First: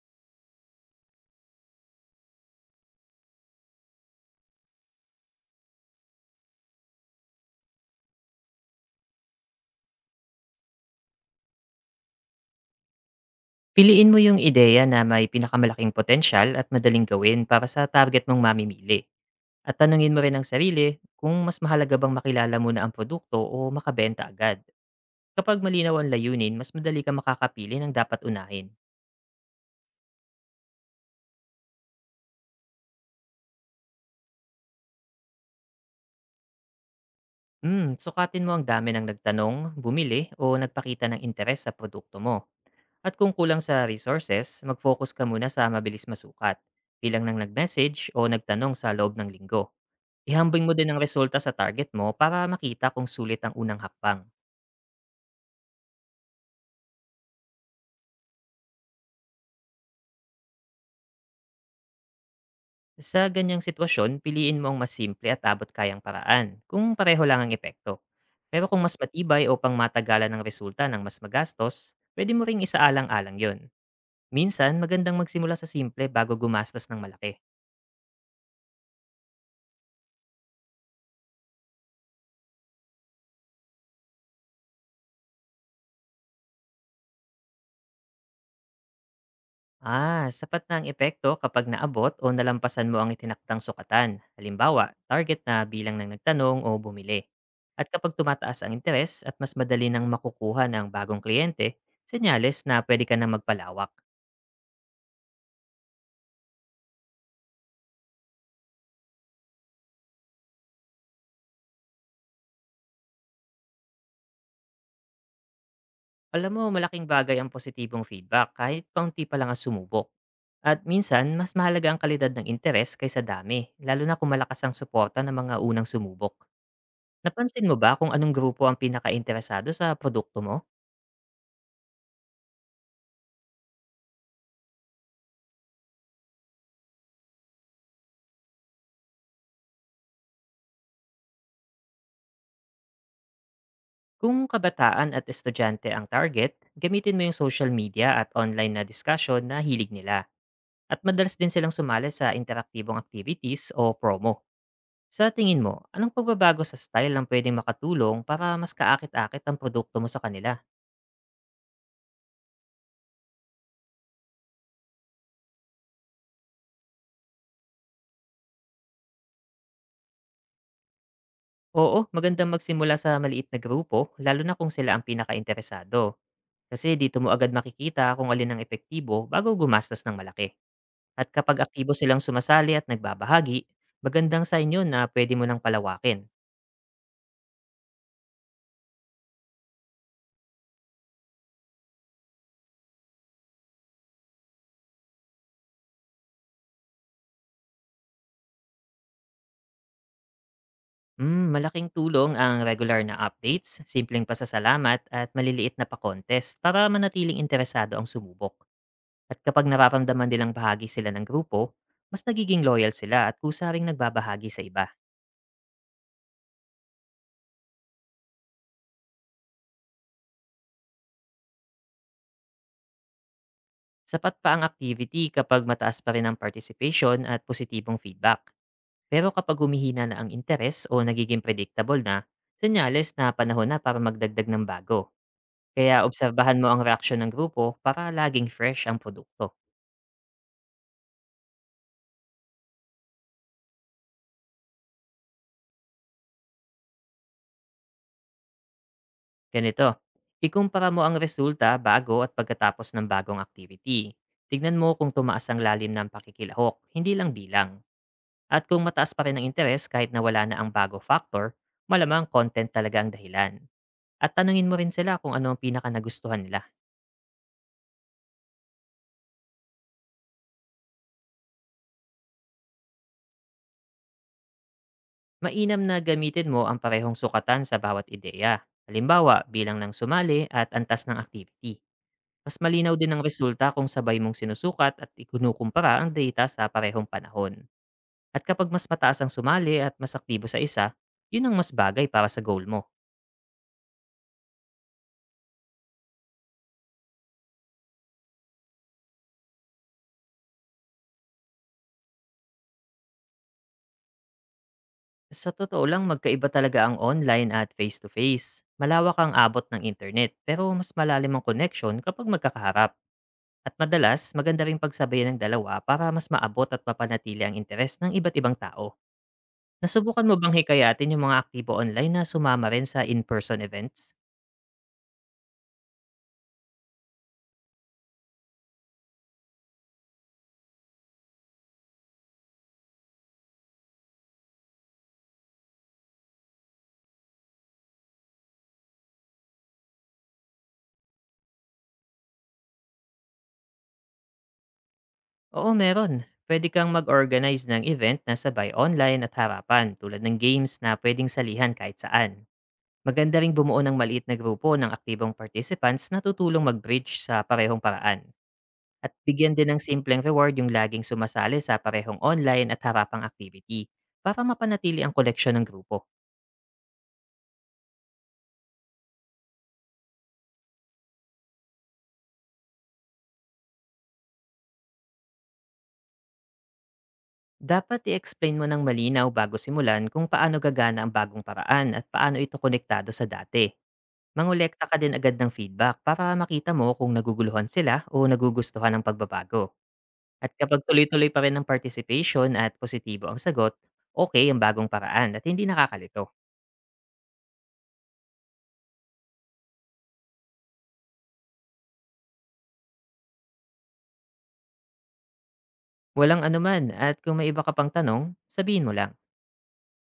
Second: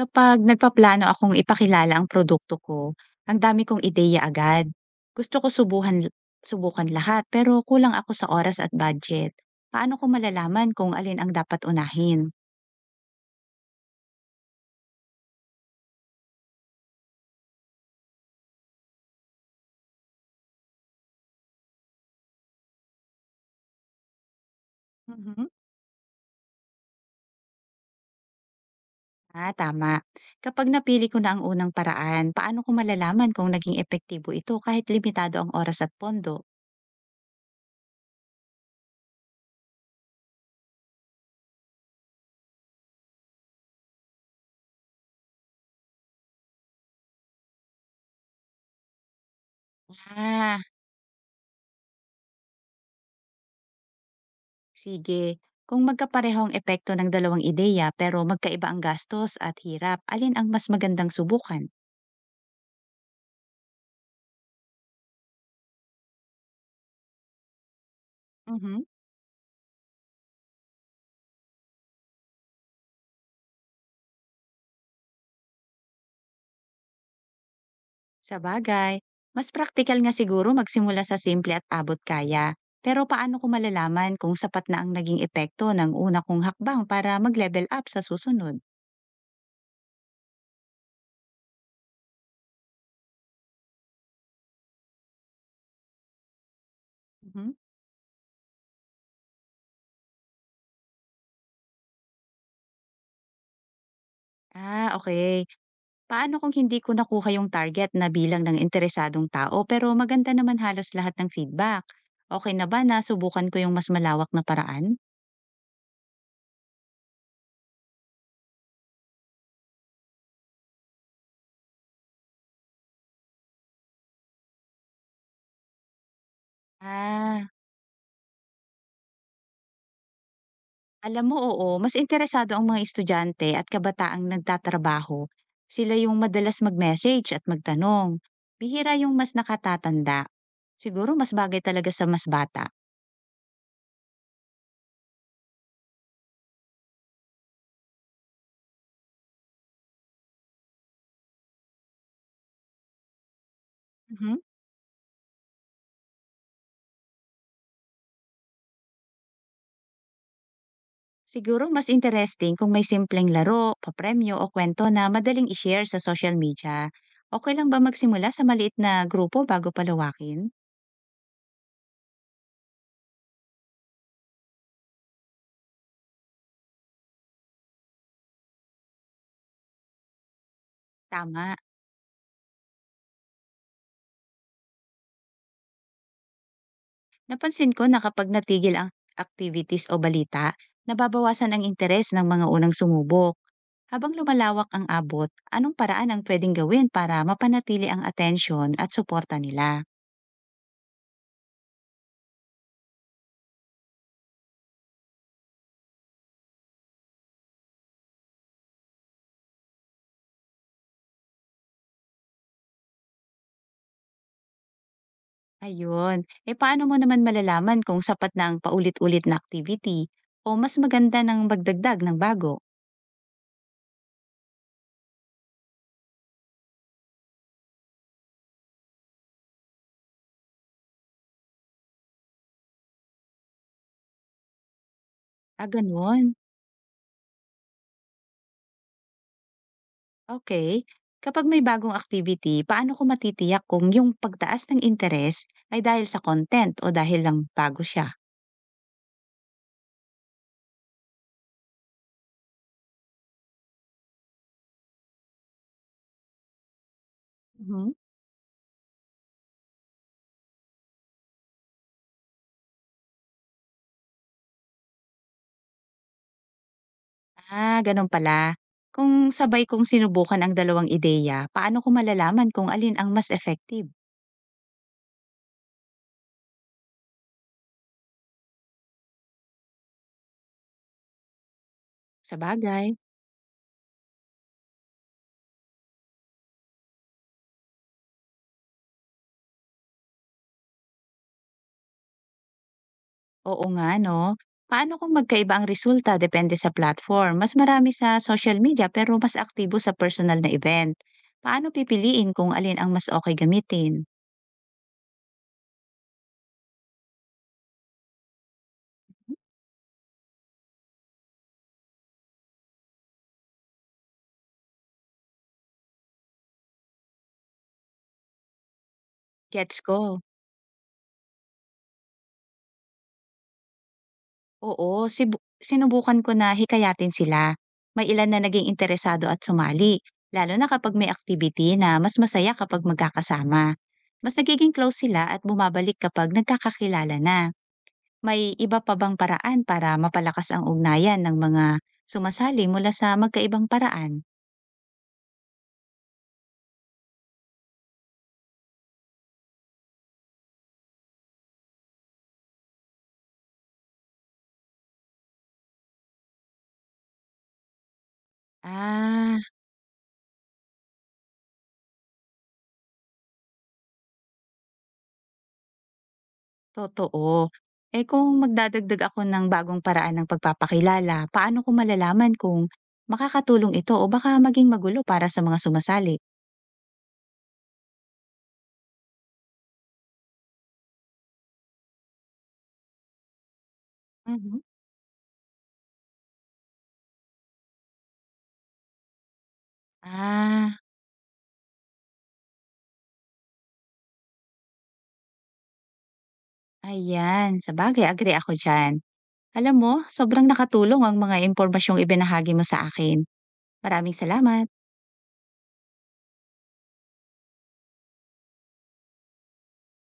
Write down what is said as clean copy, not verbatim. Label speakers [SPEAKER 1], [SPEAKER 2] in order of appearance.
[SPEAKER 1] Kapag nagpaplano akong ipakilala ang produkto ko, ang dami kong ideya agad. Gusto ko subukan lahat pero kulang ako sa oras at budget. Paano ko malalaman kung alin ang dapat unahin?
[SPEAKER 2] Piliin mo yung ideya na may pinakamalaking potensyal at madaling gawin para sa target mong mamimili. At tanungin mo rin ang sarili kung mas mahalaga bang makilala muna ang produkto o makabenta agad.
[SPEAKER 1] Mhm.
[SPEAKER 2] Kapag malinaw ang layunin, mas madali ka makakapili ng dapat unahin.
[SPEAKER 1] Ah, tama. Kapag napili ko na ang unang paraan, paano ko malalaman kung naging epektibo ito kahit limitado ang oras at pondo?
[SPEAKER 2] Hmm, sukatin mo ang dami ng nagtanong, bumili o nagpakita ng interes sa produkto mo. At kung kulang sa resources, mag-focus ka muna sa mabilis masukat, bilang ng nag-message o nagtanong sa loob ng linggo.
[SPEAKER 1] Ah,
[SPEAKER 2] Ihambing mo din ang resulta sa target mo para makita kung sulit ang unang hakbang.
[SPEAKER 1] sige. Kung magkapareho ang epekto ng dalawang ideya pero magkaiba ang gastos at hirap, alin ang mas magandang subukan?
[SPEAKER 2] Sa ganyang sitwasyon, piliin mo ang mas simple at abot kayang paraan kung pareho lang ang epekto. Pero kung
[SPEAKER 1] Mhm.
[SPEAKER 2] mas matibay o pangmatagalan ang resulta ng mas magastos, pwede mo ring isaalang-alang yon. Minsan, magandang magsimula sa simple bago gumastos ng malaki.
[SPEAKER 1] Sa bagay, mas praktikal nga siguro magsimula sa simple at abot kaya. Pero paano ko malalaman kung sapat na ang naging epekto ng una kong hakbang para mag-level up sa susunod?
[SPEAKER 2] Ah, sapat na ang epekto kapag naabot o nalampasan mo ang itinakdang sukatan. Halimbawa, target na bilang ng nagtanong o bumili.
[SPEAKER 1] Mhm.
[SPEAKER 2] At kapag tumataas ang interes at mas madali nang makukuha ng bagong kliyente, senyales na pwede ka na magpalawak.
[SPEAKER 1] Ah, okay. Paano kung hindi ko nakuha yung target na bilang ng interesadong tao pero maganda naman halos lahat ng feedback? Okay na ba na subukan ko yung mas malawak na paraan?
[SPEAKER 2] Alam mo, malaking bagay ang positibong feedback kahit paunti pa lang ang sumubok. At minsan, mas mahalaga ang kalidad ng interes kaysa dami, lalo na kung malakas ang suporta ng mga unang sumubok.
[SPEAKER 1] Ah,
[SPEAKER 2] Napansin mo ba kung anong grupo ang pinaka-interesado sa produkto mo?
[SPEAKER 1] alam mo, oo, mas interesado ang mga estudyante at kabataang nagtatrabaho. Sila yung madalas mag-message at magtanong. Bihira yung mas nakatatanda. Siguro mas bagay talaga sa mas bata.
[SPEAKER 2] Kung kabataan at estudyante ang target, gamitin mo yung social media at online na discussion na hilig nila. At madalas din silang sumali sa interaktibong activities o promo.
[SPEAKER 1] Mhm.
[SPEAKER 2] Sa tingin mo, anong pagbabago sa style ang pwedeng makatulong para mas kaakit-akit ang produkto mo sa kanila?
[SPEAKER 1] Siguro mas interesting kung may simpleng laro, papremyo o kwento na madaling i-share sa social media. Okay lang ba magsimula sa maliit na grupo bago palawakin?
[SPEAKER 2] Oo, magandang magsimula sa maliit na grupo, lalo na kung sila ang pinaka-interesado. Kasi dito mo agad makikita kung alin ang epektibo bago gumastos ng malaki. At
[SPEAKER 1] Tama.
[SPEAKER 2] kapag aktibo silang sumasali at nagbabahagi, magandang sa inyo na pwede mo nang palawakin.
[SPEAKER 1] Napansin ko na kapag natigil ang activities o balita, nababawasan ang interes ng mga unang sumubok. Habang lumalawak ang abot, anong paraan ang pwedeng gawin para mapanatili ang atensyon at suporta nila?
[SPEAKER 2] Mm, malaking tulong ang regular na updates, simpleng pasasalamat at maliliit na pa-contest para manatiling interesado ang sumubok. At kapag nararamdaman nilang bahagi sila ng grupo, mas nagiging loyal sila at kusaring nagbabahagi sa iba.
[SPEAKER 1] Ayun. E paano mo naman malalaman kung sapat na ang paulit-ulit na activity o mas maganda ng magdagdag ng bago?
[SPEAKER 2] Sapat pa ang activity kapag mataas pa rin ang participation at positibong feedback. Pero kapag humihina na ang interes o nagiging predictable na, senyales na panahon na para magdagdag ng bago.
[SPEAKER 1] Ah,
[SPEAKER 2] Kaya
[SPEAKER 1] ganun.
[SPEAKER 2] obserbahan mo ang reaksyon ng grupo para laging fresh ang produkto.
[SPEAKER 1] Okay. Kapag may bagong activity, paano ko matitiyak kung yung pagtaas ng interes ay dahil sa content o dahil lang bago siya?
[SPEAKER 2] Ganito, ikumpara mo ang resulta bago at pagkatapos ng bagong activity. Tignan mo kung tumaas ang lalim ng pakikilahok, hindi lang bilang.
[SPEAKER 1] Mhm.
[SPEAKER 2] At kung mataas pa rin ang interes kahit na wala na ang bago factor, malamang content talaga ang dahilan. At tanungin mo rin sila kung ano ang pinaka nagustuhan nila.
[SPEAKER 1] Ah, ganun pala. Kung sabay kong sinubukan ang dalawang ideya, paano ko malalaman kung alin ang mas effective?
[SPEAKER 2] Mainam na gamitin mo ang parehong sukatan sa bawat ideya. Halimbawa, bilang ng sumali at antas ng activity. Mas
[SPEAKER 1] Sabagay,
[SPEAKER 2] malinaw din ang resulta kung sabay mong sinusukat at ikunukumpara ang data sa parehong panahon. At kapag mas mataas ang sumali at mas aktibo sa isa, yun ang mas bagay para sa goal mo.
[SPEAKER 1] oo nga 'no. Paano kung magkaiba ang resulta depende sa platform? Mas marami sa social media pero mas aktibo sa personal na event. Paano pipiliin kung alin ang mas okay gamitin?
[SPEAKER 2] Sa totoo lang, magkaiba talaga ang online at face-to-face. Malawak ang abot ng internet, pero mas malalim ang connection kapag magkakaharap. At madalas, maganda ring pagsabayan ng dalawa para mas maabot at mapanatili ang interes ng iba't ibang tao.
[SPEAKER 1] Gets ko.
[SPEAKER 2] Nasubukan mo bang hikayatin yung mga aktibo online na sumama rin sa in-person events?
[SPEAKER 1] Oo, sinubukan ko na hikayatin sila. May ilan na naging interesado at sumali, lalo na kapag may activity na mas masaya kapag magkakasama. Mas nagiging close sila at bumabalik kapag nagkakakilala na. May iba pa bang paraan para mapalakas ang ugnayan ng mga sumasali mula sa magkaibang paraan?
[SPEAKER 2] Oo, meron. Pwede kang mag-organize ng event na sabay online at harapan tulad ng games na pwedeng salihan kahit saan. Maganda ring bumuo ng maliit na grupo ng aktibong participants na tutulong mag-bridge sa parehong paraan. At
[SPEAKER 1] Ah,
[SPEAKER 2] bigyan din ng simpleng reward yung laging sumasali sa parehong online at harapang activity para mapanatili ang koleksyon ng grupo.
[SPEAKER 1] totoo. Eh kung magdadagdag ako ng bagong paraan ng pagpapakilala, paano ko malalaman kung makakatulong ito o baka maging magulo para sa mga sumasali?
[SPEAKER 2] Dapat i-explain mo ng malinaw bago simulan kung paano gagana ang bagong paraan at paano ito konektado sa dati.
[SPEAKER 1] Mhm.
[SPEAKER 2] Mangolekta ka din agad ng feedback para makita mo kung naguguluhan sila o nagugustuhan ng pagbabago. At
[SPEAKER 1] Ah,
[SPEAKER 2] kapag tuloy-tuloy pa rin ang participation at positibo ang sagot, okay ang bagong paraan at hindi nakakalito.
[SPEAKER 1] ayan. Sa bagay, agree ako dyan. Alam mo, sobrang nakatulong ang mga impormasyong ibinahagi mo sa akin. Maraming salamat.
[SPEAKER 2] Walang anuman at kung may iba ka pang tanong, sabihin mo lang.